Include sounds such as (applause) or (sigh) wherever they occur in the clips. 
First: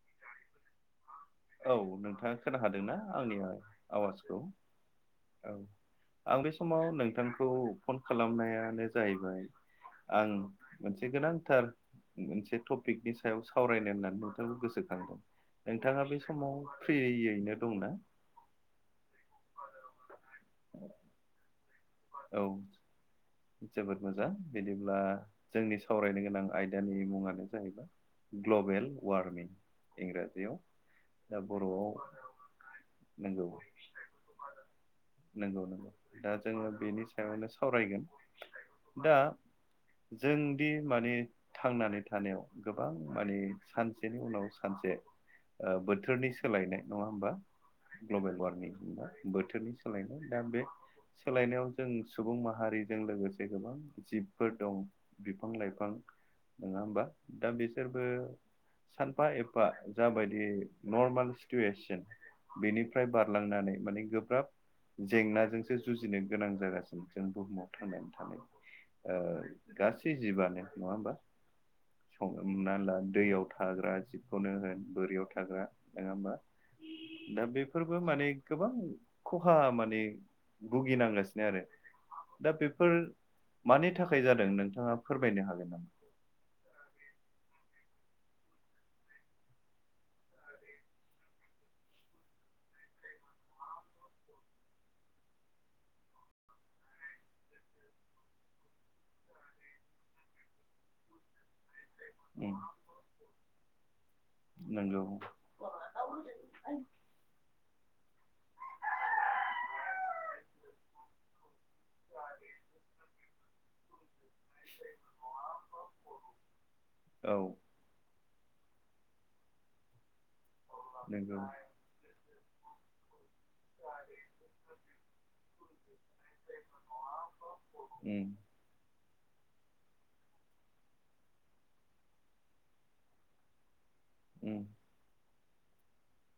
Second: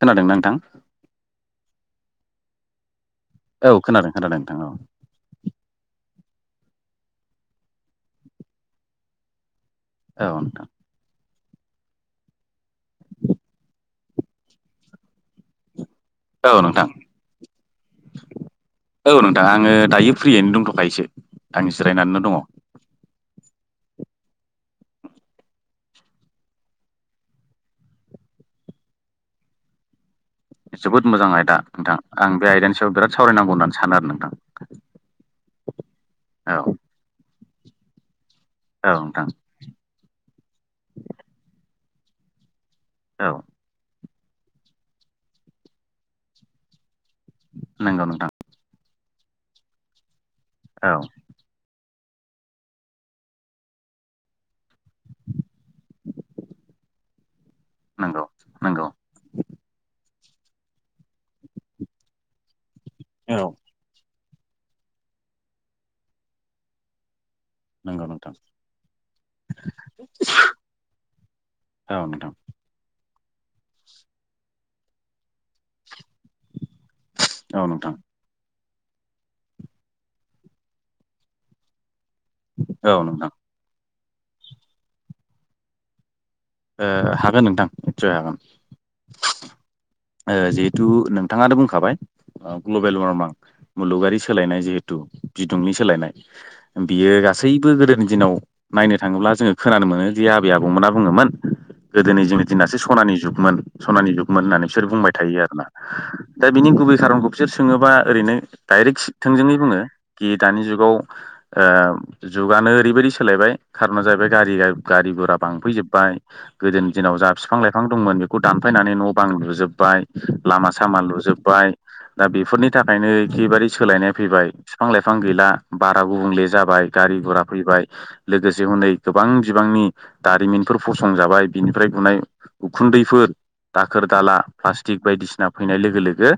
खोनादोंना नोंथां? औ नोंथांङा खोना हादोंना आंनि औ खोनादों आवाजखौ खोनादों नोंथां औ औ। आं बे समाव नोंथांखौ फन खालामनायानो जाहैबाय। औ आं नोंथां मोनसे गोनां। थार मोनसे टपिकनि सायाव सावरायनो होननानै नोंथांनि गोसो नोंथाङा बे औ समाव नोंथां फ्रियैनो दंना? औ नोंथां आङो दायो फ्रियैनो दंथ'खायोसो आंजिरायनानैनो औ दङ। जोबोद मोजां बिदिब्ला जोंनि सावरायनो गोनां आयदानि मुंङानो जाहैबाय। ग्ल'बेल वारमिं जोबोद मोजां आयदा नोंथां आं बे आयदानि सायाव बिराद नंगौ सावरायनांगौ होननानै सानो आरो नोंथां। नंगौ नंगौ दा जोङो बेनि सायावनो साव सावरायगोन औ दा नोंथां जोंदि माने थांनानै थानायाव। गोबां औ माने सानसेनि उनाव सानसे ओ बोथोरनि सोलायनाय। नङा होमबा नंगौ नोंथां ग्लबेल वारमिं होनबा बोथोरनि सोलायनाय दा बे औ सोलायनायाव। जों सुबुं माहारिजों लोगोसे गोबां जिबफोर दं बे बिफां लाइफां नङा होमबा दा बिसोरबो नंगौ नंगौ सानफा एफा जाबाय दियै नर्मेल सिटुवेसन बेनिफ्राय औ बारलांनानै माने गो बां जेंनाजोंसो जुजिनो गोनां जागासिनो जों बुहुम नंगौ थांनानै नोंथां थानाय ओ गासै जिबआनो नङा होमबा? औ सं नोंथां हमना होनला दैयाव थाग्रा जिबखौनो होन बोरियाव थाग्रा। नङा होमबा दा औ नोंथां बेफोरबो माने। गोबां खहा माने भुगिनांगासिनो आरो। दा बेफोर औ नोंथां मानि थाखाय जादों नोंथांङा फोरमायनो हागोन नामा? हागोन नोंथां निसय हागोन। ओ जिहेथु नोंथांङानो बुंखाबाय। ग्लबेल वारमां मुलुगारि सोलायनाय जिहेथु बिदुंनि सोलायनाय बियो। गासैबो गोदोनि दिनाव नायनो थांङोब्ला जोंङो खोनानो मोनो दि आबै आबौमोना बुंङोमोन। गोदोनि जोंनि उम दिनासो सनानि जुगमोन सनानि जुगमोन होननानै बिसोर नंगौ बुंबाय थायो आरोना दा बिनि गुबै। खारनखौ बिसोर सोङो बा ओरैनो डाइरेक्ट थोंजोङै बुंङो कि दानि जुगाव ओ जुगानो ओरैबायदि सोलायबाय खार'ना जाहैबाय गारिया गारि गुरा बांफैजोबबाय। गोदोनि दिनाव जा औ बिफां लाइफां दंमोन बेखौ दानफायनानै न' बां लुजोबबाय। लामा सामा नंगौ लुजोबबाय दा बेफोरनि थाखायनो एखेबारे सोलायनाय फैबाय फिफां लाइफां लाइफां गैला बारा गुबुंले जाबाय गारि गुरा फैबाय उम लोगोसे हनै। गोबां बिबांनि दारिमिनफोर फसंजाबाय बिनिफ्राय गुनाय उखुन्दैफोर दाखोर दाला उम प्लास्टिक बायदिसिना। फैनाय लोगो लोगो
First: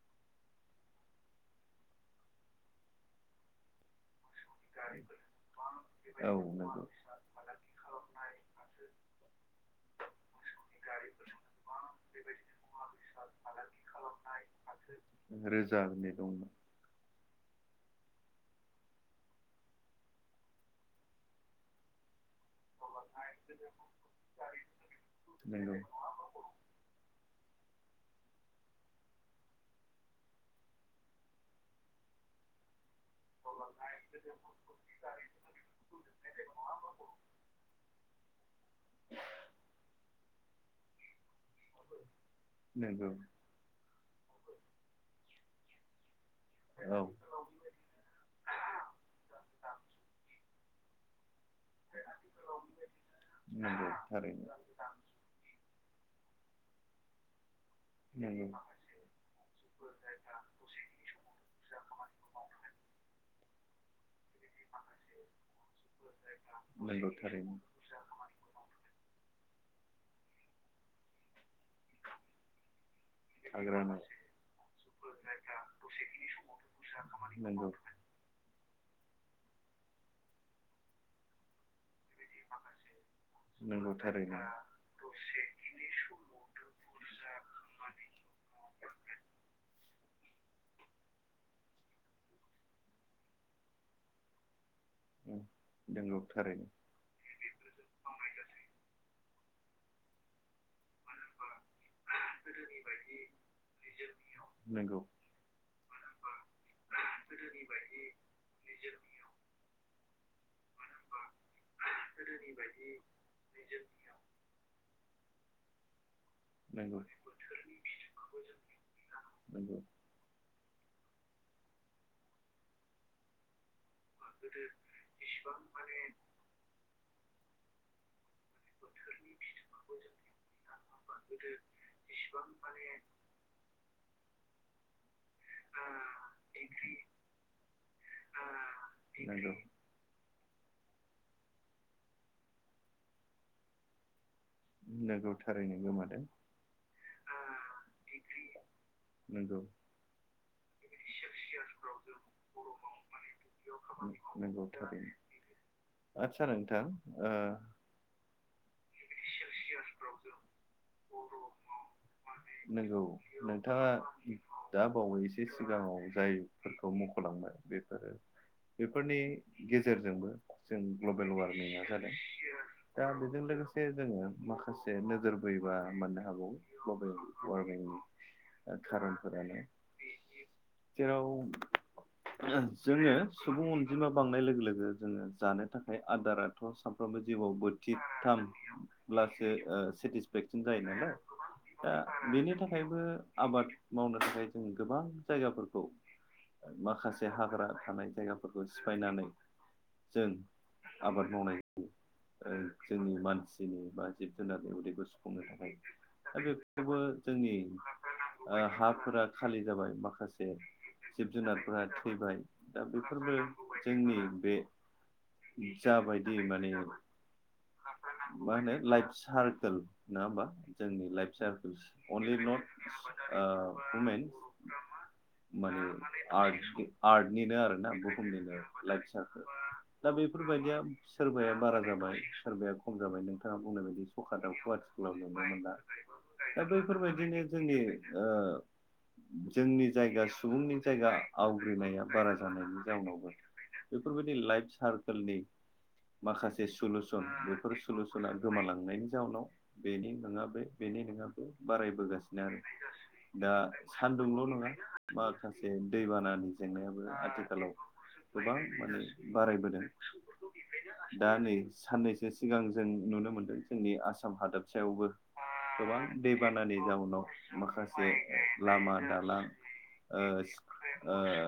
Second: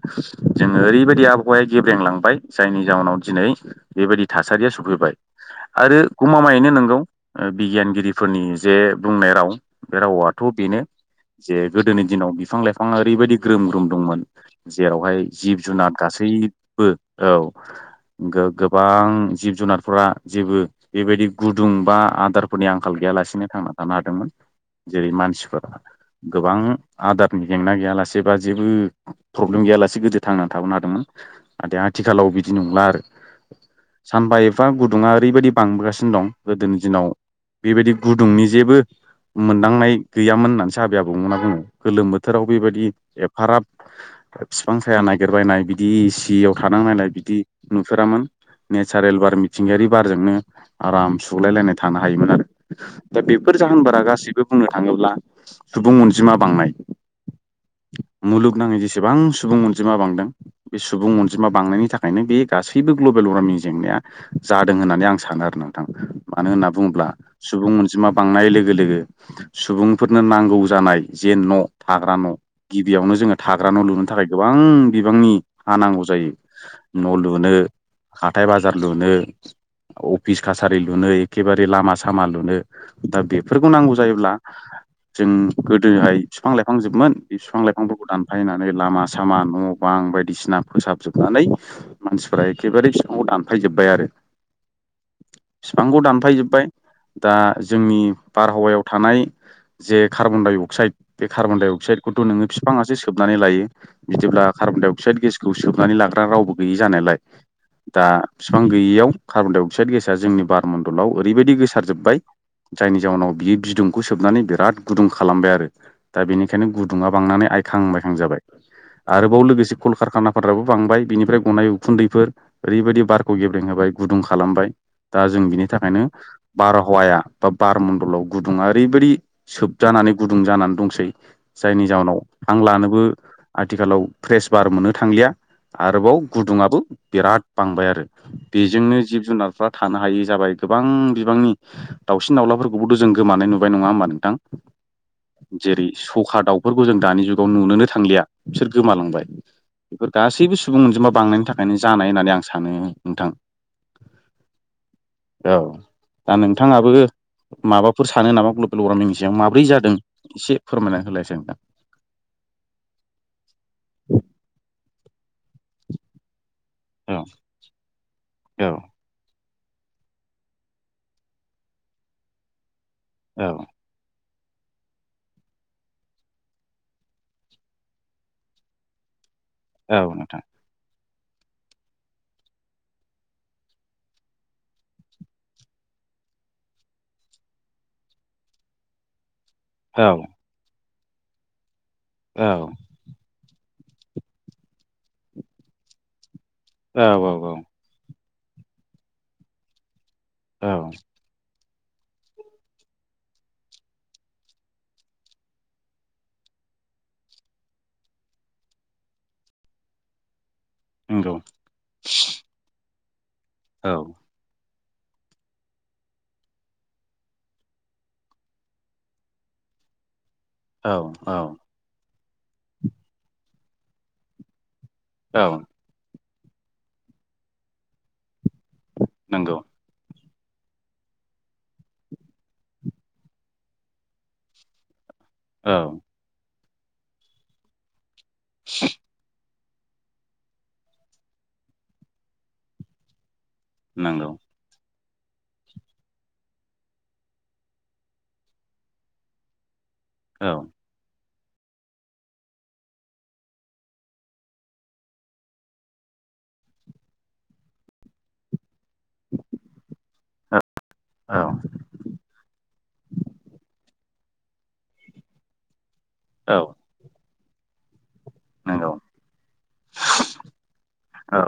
जोंङो ओरैबायदि आबहावाया गेब्रेंलांबाय जायनि जाउनाव दिनै बेबायदि। थासारिया सफैबाय आरो गमामायैनो नंगौ बिगियानगिरिफोरनि जे। बुंनाय राव बे रावथ' बेनो। जे गोदोनि दिनाव बिफां लाइफांआ ओरैबायदि ग्रोम ग्रोम दंमोन जेरावहाय जिब रोजा जुनार होननाय गासै। दंमोन गैबो औ (unintelligible) गो गोबां जिब जुनारफोरा जेबो बेबायदि गुदुं बा आदार फोरनि आंखाल गैयालासिनो थांना थानो हादोंमोन जेरै मानसिफोरा नंगौ गोबां आदार। जेंना गैयालासेबा जेबो। प्रब्लेम गैयालासे गोदो थांनानै थाबोनो हादोंमोन नाथाय आथिखालाव बिदि नंला आरो। (inaudible) सानबा एफा गुदुंङा ओरैबायदि बांबोगासिनो दं गोदोनि दिनाव बेबायदि गुदुंनि बो मोनदांनाय गैयामोन होननानैसो आबै आबौमोनहा बुङो। गोलोम बोथोराव बेबायदि नंगौ एफाराब बिफां साया नागिरबायनाय बिदि दैयाव औ थानांनायलाय बिदि नुफेरामोन नेचारेल बार मिथिंगायारि बारजोंनो आराम सुलायलायनाय थानो हायोमोन आरो दा बेफोर नंगौ जाहोनफोरा गासैबो थारैनो बुंनो थाङोब्ला सुबुं अनजिमा बांनाय- (inaudible) मुलुगनाङै जेसेबां सुबुं अनजिमा बांदों बे सुबुं अनजिमा बांनायनि थाखायनो बे गासैबो ग्ल' (unintelligible) जादों होननानै आं सानो आरो नोंथां मानो होनना नंगौ बुङोब्ला थारैनो सुबुं अन नाय लोगो लोगो सुबुंफोरनो नांगौ जानाय जे न' थाग्रा न'। गिबियावनो जोङो थाग्रा न' लुनो थाखाय गोबां बिबांनि हा नांगौ जायो न' लुनो नंगौ हाथाय बाजार लुनो अफिस कासारि लुनो एखेबारे लामा सामा लुनो। दा बेफोरखौ नांगौ नंगौ जायोब्ला थारैनो जों गोदोहाय बिफां लाइफां जोबमोन बे बिफां लाइफांफोरखौ दानफायनानै लामा सामा न' बां बायदि बायदिसिना फोसाबजोबनानै मानसिफोरा एखेबारे बिफांखौ दानफायजोब्बाय आरो। उम बिफांखौ नंगौ दानफायजोब्बाय थारैनो दा जोंनि बारहावायाव थानाय जे कार्बनडाइ अक्साइड बे कार्बनडाइ अक्साइड खथ' नोङो बिफांआसो सोबनानै लायो बिदिब्ला कार्बन डाइ नंगौ अक्साइड गेसखौ सोबनानै लाग्रा रावबो गैयि जानायलाय लाय दा फिफां गैयियाव कार्बन डाइ अक्साइड गेसा जोंनि बारमणडलाव ओरैबायदि गोसारजोब्बाय जायनि जाउनाव बियो बिदुंखौ सोबनानै बिराद गुदुं खालामबाय आरो दा बिनि बेखायनो नंगौ गुदुङा बांनानै आइखां बायखां जाबाय आरोबाव लोगोसे नंगौ कलकारखाना फोराबो बांबाय बिनिफ्राय गनाय उखुन्दैफोर ओरैबायदि बारखौ गेब्रें होबाय गुदुं खालामबाय दा जों बिनि थाखायनो बारहावाया बा बारमण्डलाव गुदुङा ओरैबायदि सोबजानानै गुदुं जानानै दंसै जायनि जाहोनाव हां लानोबो आथिखालाव फ्रेस बार मोननो थांलिया। आरोबाव गुदुङाबो बिराद बांबाय आरो बेजोंनो जिब नंगौ जुनारफ्रा थानो हायि जाबाय। गोबां बिबांनि दाउसिन दाउलाफोरखौबोथ' जों गोमानाय नुबाय नङा होमबा नोंथां? उ जेरै सखा दाउफोरखौ जों दानि जुगाव नुनोनो थांलिया बिसोर गोमालांबाय। नंगौ बेफोर गासैबो सुबुं अनजिमा बांनायनि थाखायनो जानाय होननानै आं सानो नोंथां। औ दा आतसा नोंथां नोंथाङाबो ओ माबाफोर सानो नामा? (unintelligible) सायाव माब्रै जादों एसे फोरमायना होलायसाय नोंथां? नंगौ नोंथाङा दा बावैस सो सिगाङाव जायफोरखौ औ मख'लांबाय बेफोरो औ बेफोरनि गेजेरजोंबो जों ग्लोबेल वार्मिं जादों दा बेजों औ लोगोसे जोङो माखासे नोजोर बोयोबा मोननो हागौ ग्लोबेल वार्मिंनि ओ खारनफोरानो औ नोंथां जेराव जों जोङो सुबुं अनजिमा बांनाय लोगो लोगो जोङो जानो थाखाय आदाराथ' सामफ्राम बो जिउआव बोथिथामब्लासो ओ औ सेटिसफेकसन जायो नालाय दा औ बेनि थाखायबो आबाद मावनो थाखाय जों गोबां जायगाफोरखौ औ माखासे औ औ हाग्रा थानाय जायगाफोरखौ सिफायनानै जों औ आबाद मावनाय ओ जोंनि मानसि मानसिनि बा जिब जुनारनि उदैखौ सुफुंनो थाखाय दा बेफोरबो जोंनि ओ हाफोरा खालि जाबाय माखासे से जिब नंगौ जुनारफोरा थैबाय दा बेफोरबो औ जोंनि बे जाबायदि माने मा होनो लाइफ सारकोल नङा होमबा औ जोंनि औ लाइफ सारकोलस। अनलि नटस ओ वमेनस माने आर्ट आर्टनिनो आरोना बुहुमनिनो लाइफ सारकोल नंगौ दा बे बेफोरबायदिया सोरबाया बारा जाबाय सोरबाया खम जाबाय नोंथाङा बुंनाय बायदि सका दावथु आथि खालाव नुनो मोनला औ दा बैफोरबायदिनो जोंनि ओ जोंनि जायगा सुबुंनि जायगा आवग्रिनाया बारा जानायनि जाउनावबो नंगौ बेफोरबायदि लाइफ सारकोलनि माखासे सलुसन बे बेफोर सलुसना गोमालांनायनि जाउनाव बेनि नङा औ बे बेनि नङा बारायबोगासिनो आरो। दा सान्दुंल' नङा माखासे दैबानानि जेंनायाबो आथिखालाव गोबां माने बारायबोदों दा औ नै साननैसो सिगां जों नुनो मोनदों। जोंनि आसाम हादबसायावबो गोबां औ दैबानानि जाउनाव माखासे नंगौ लामा, दालां ओ ओ औ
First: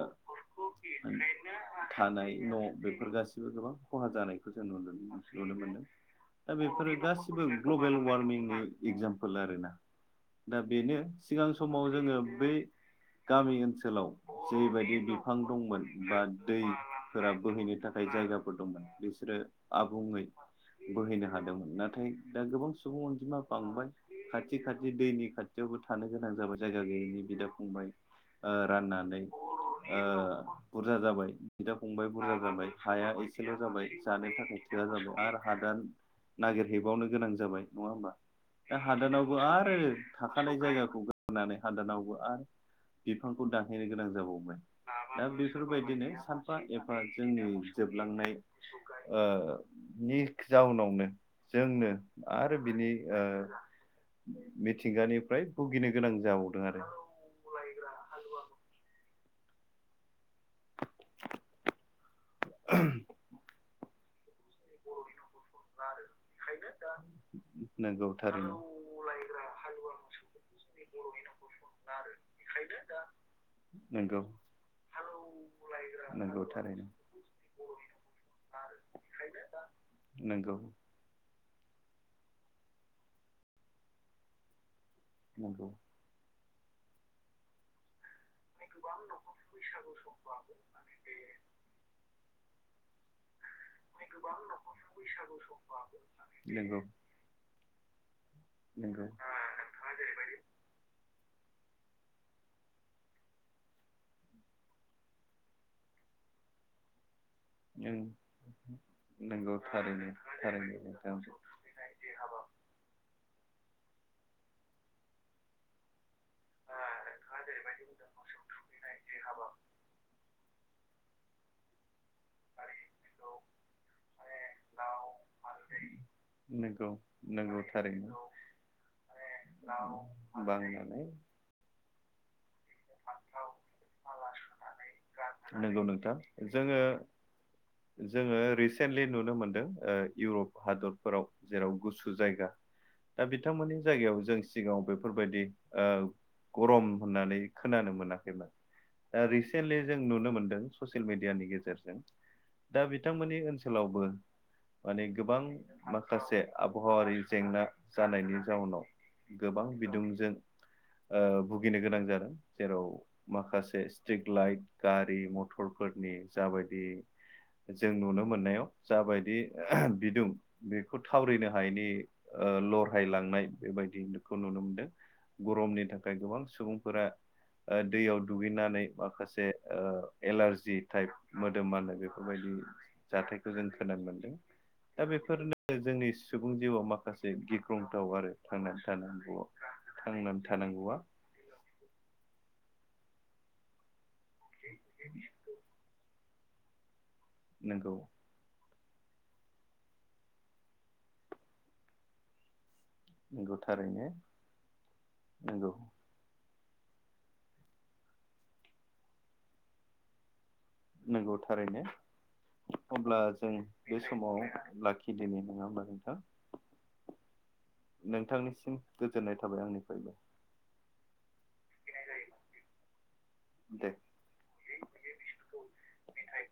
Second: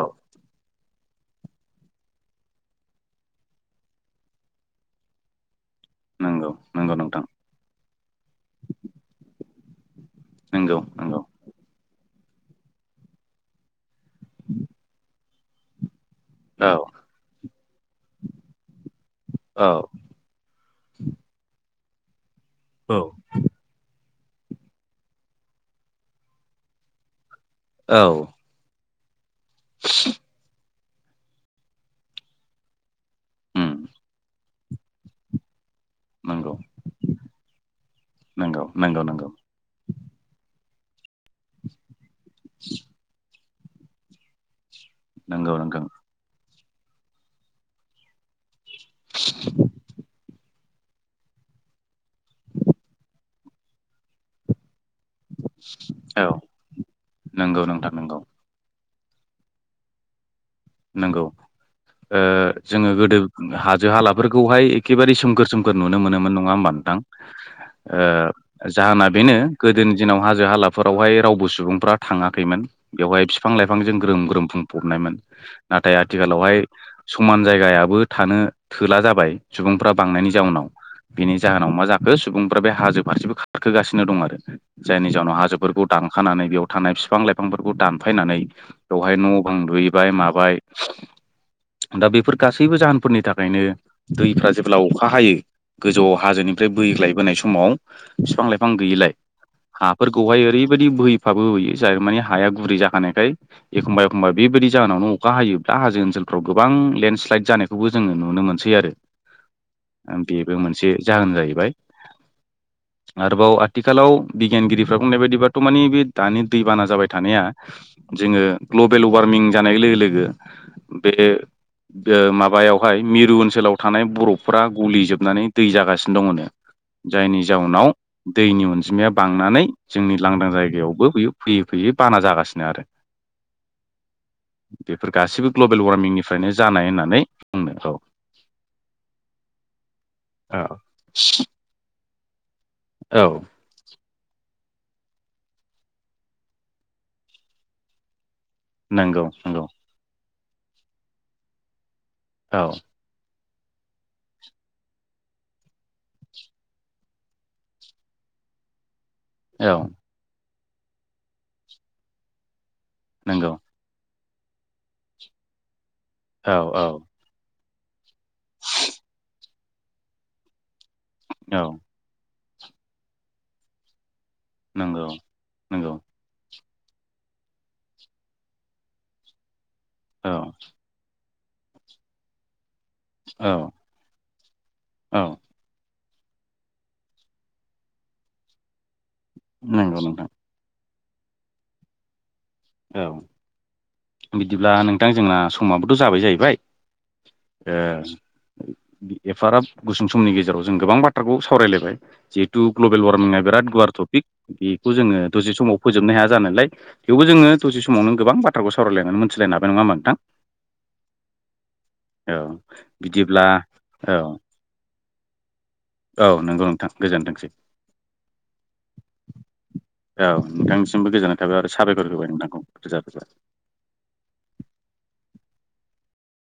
थानाय न' बेफोर गाससिबो गोबां खहा जानायखौ जों नुनो मोनो नुनो मोनदों नंगौ दा बेफोरो नंगौ नोंथां गासिबो ग्लबेल वारमिंनि एगजामपोल आरो ना दा नंगौ बेनो नंगौ सिगां समाव जोङो बै गामि ओनसोलाव जेबायदि बिफां दंमोन। बा औ दैफोरा बोहैनो थाखाय जायगाफोर दंमोन। बिसोरो औ आबुङै बोहैनो हादोंमोन। नाथाय दा गोबां औ सुबुं अनजिमा बांबाय। खाथि खाथि दैनि खाथियावबो थानो गोनां जाबाय जायगा गैयैनि बिदाब फंबाय औ ओ राननानै ओ बुरजा जाबाय बिदा फंबाय बुरजा जाबाय हाया एसेल' जाबाय जानो थाखाय थोआ जाबाय। आरो हादान नंगौ नागिरहैबावनो गोनां जाबाय नङा होमबा नंगौ दा नंगौ नंगौ हादानावबो आरो थाखानाय जायगा गानै हादानावबो आरो बिफांखौ दानहैनो गोनां जाबावबाय। दा नंगौ नंगौ बेफोरबायदिनो सानफा एफा जोंनि जोबलांनाय ओ थिग जाउनावनो जोंनो आरो बिनि ओ मिथ मिथिंगानिफ्राय भुगिनो गोनां औ जाबावदों आरो। नंगौ नोंथां नंगौ। नोंगौ, ओ जोङो गोदो हाजो हालाफोरखौहाय एखेबारे सोमखोर सोमखोर नुनो मोनोमोन नङा होमबा नोंथां? ओ नोंगौ थारैनो। जाहोना बेनो गोदोनि दिनाव हाजो हालाफोरावहाय रावबो सुबुंफ्रा थाङाखैमोन। बेवहाय बिफां लाइफांजों नोंगौ। ग्रोम ग्रोम बुंफबनायमोन। नाथाय नोंगौ आथिखालावहाय थारैनो समान जायगायाबो थानो थोला जाबाय सुबुंफ्रा बां नोंगौ जाउनाव बिनि जाहोनाव मा जाखो सुबुंफ्रा बे हाजो फारसेबो खारखोगासिनो दं आरो। जायनि जाउनाव नोंगौ हाजोफोरखौ दानखानानै बेयाव थानाय बिफां लाइफांफोरखौ दान फायनानै बेवहाय न' बां लुहैबाय माबाय। दा बेफोर गासैबो जाहोनफोरनि थाख ओमफ्रायनो दैफ्रा जेब्ला अखा हायो गोजौ हाजोनिफ्राय नोंगौ बोग्लायबोनाय समाव फां लाइफां नोंगौ गैयैलाय हाफोरखौहाय ओरैबायदि बोहै फाबोय जाय मानि हाया गुरै जाखानायखाय एखमबा एखमबा बेबायदि जाहोनावनो अखा हायोयोब्ला हो ओनोलफ्राव गोबां लेन्डस फ्लाइट जानायखौबो नों जोङो नुनो मोनसै आरो। नोंगौ थारैनो बेबो थारैनो मोनसे नोंथां। जाहोन जाहैबाय (unintelligible) आरोबाव आथिखालाव बिगियानगिरिफ्रा बुंनाय बायदिबाथ' मानिे बे दानि दैबाना जाबाय थानाया जोङो ग्लबेल वार्मिं जानाय लोगो लोगो बे ओ माबायावहाय मिरु ओनसोलाव थानाय बरफफोरा गलि जोबनानै दै जागासिनो दंङोनो। नोंगौ जायनि नोंगौ जाउनाव थारैनो दैनि अनजिमाया बांनानै जोंनि लांदां बांनानै जायगायावबो बि फैयै फैयै बाना जागासिनो आरो बेफोर गासिबो ग्लबेल नंगौ नोंथां वार्मिंनिफ्रायनो जोङो जानाय होननानै बुंनो जोङो रिसेन्टलि नुनो मोनदों इउरप औ हादरफोराव जेराव गुसु जायगा दा औ बिथांमोननि जायगायाव जों सिगाङाव बेफोरबायदि ओ गरम होननानै खोनानो मोनाखैमोन दा नंगौ नंगौ रिसेन्टलि जों नुनो मोनदों ससियेल मिडियानि गेजेरजों औ दा बिथांमोननि ओनसोलावबो माने गोबां माखासे आबहावारि जेंना जानायनि जाउनाव गोबां औ बिदुंजों ओ भुगिनो गोनां जादों जेराव नंगौ माखासे स्ट्रिक लाइट गारि मथरफोरनि औ जाबायदि औ जों नुनो मोननायाव जाबायदि ओह बिदुं बेखौ थावरिनो औ हायैनि लरहायलांनाय बेबायदिखौ नुनो मोनदों नंगौ गरमनि नंगौ थाखाय गोबां सुबुं फोरा दैयाव दुगैनानै माखासे ओ औ एलारजि टाइप मोदोमबानो बेफोरबायदि जाथायखौ औ जों खोनानो मोनदों। दा औ बेफोरनो जोंनि सुबुं जिउआव माखासे गिख्रुंथाव आरो थांनानै थानांगौ नंगौ नोंथां थांनानै थानांगौआ औ (inaudible) बिदिब्ला नोंथां जोंना समाबोथ' जाबाय जाहैबाय। ओ नंगौ एफाराब गुसुं समनि गेजेराव जों गोबां बाथ्राखौ सावरायलायबाय जिहेथु ग्लबेल वार्मिंआ नंगौ बिराद गुवार थारैनो टपिक बेखौ जोङो दसे नंगौ समाव फोजोबनो हाया जानायालाय थेवबो जोङो दसे समावनो गोबां बाथ्राखौ सावरायलायनानै मोनथिलायनो हाबाय नङाहोमबा नोंथां? नंगौ थारैनो औ अब्ला बिदिब्ला जों बे औ समाव लाखि (unintelligible) औ नंगौ नोंथां गोजोनथोंसै। नोंथांनिसिम गोजोननाय थाबाय आंनिफ्रायबो (inaudible) औ नोंथांसिमबो गोजोननाय थाबाय आरो साबायखर होबाय नोंथांखौ रोजा रोजा। दे (inaudible)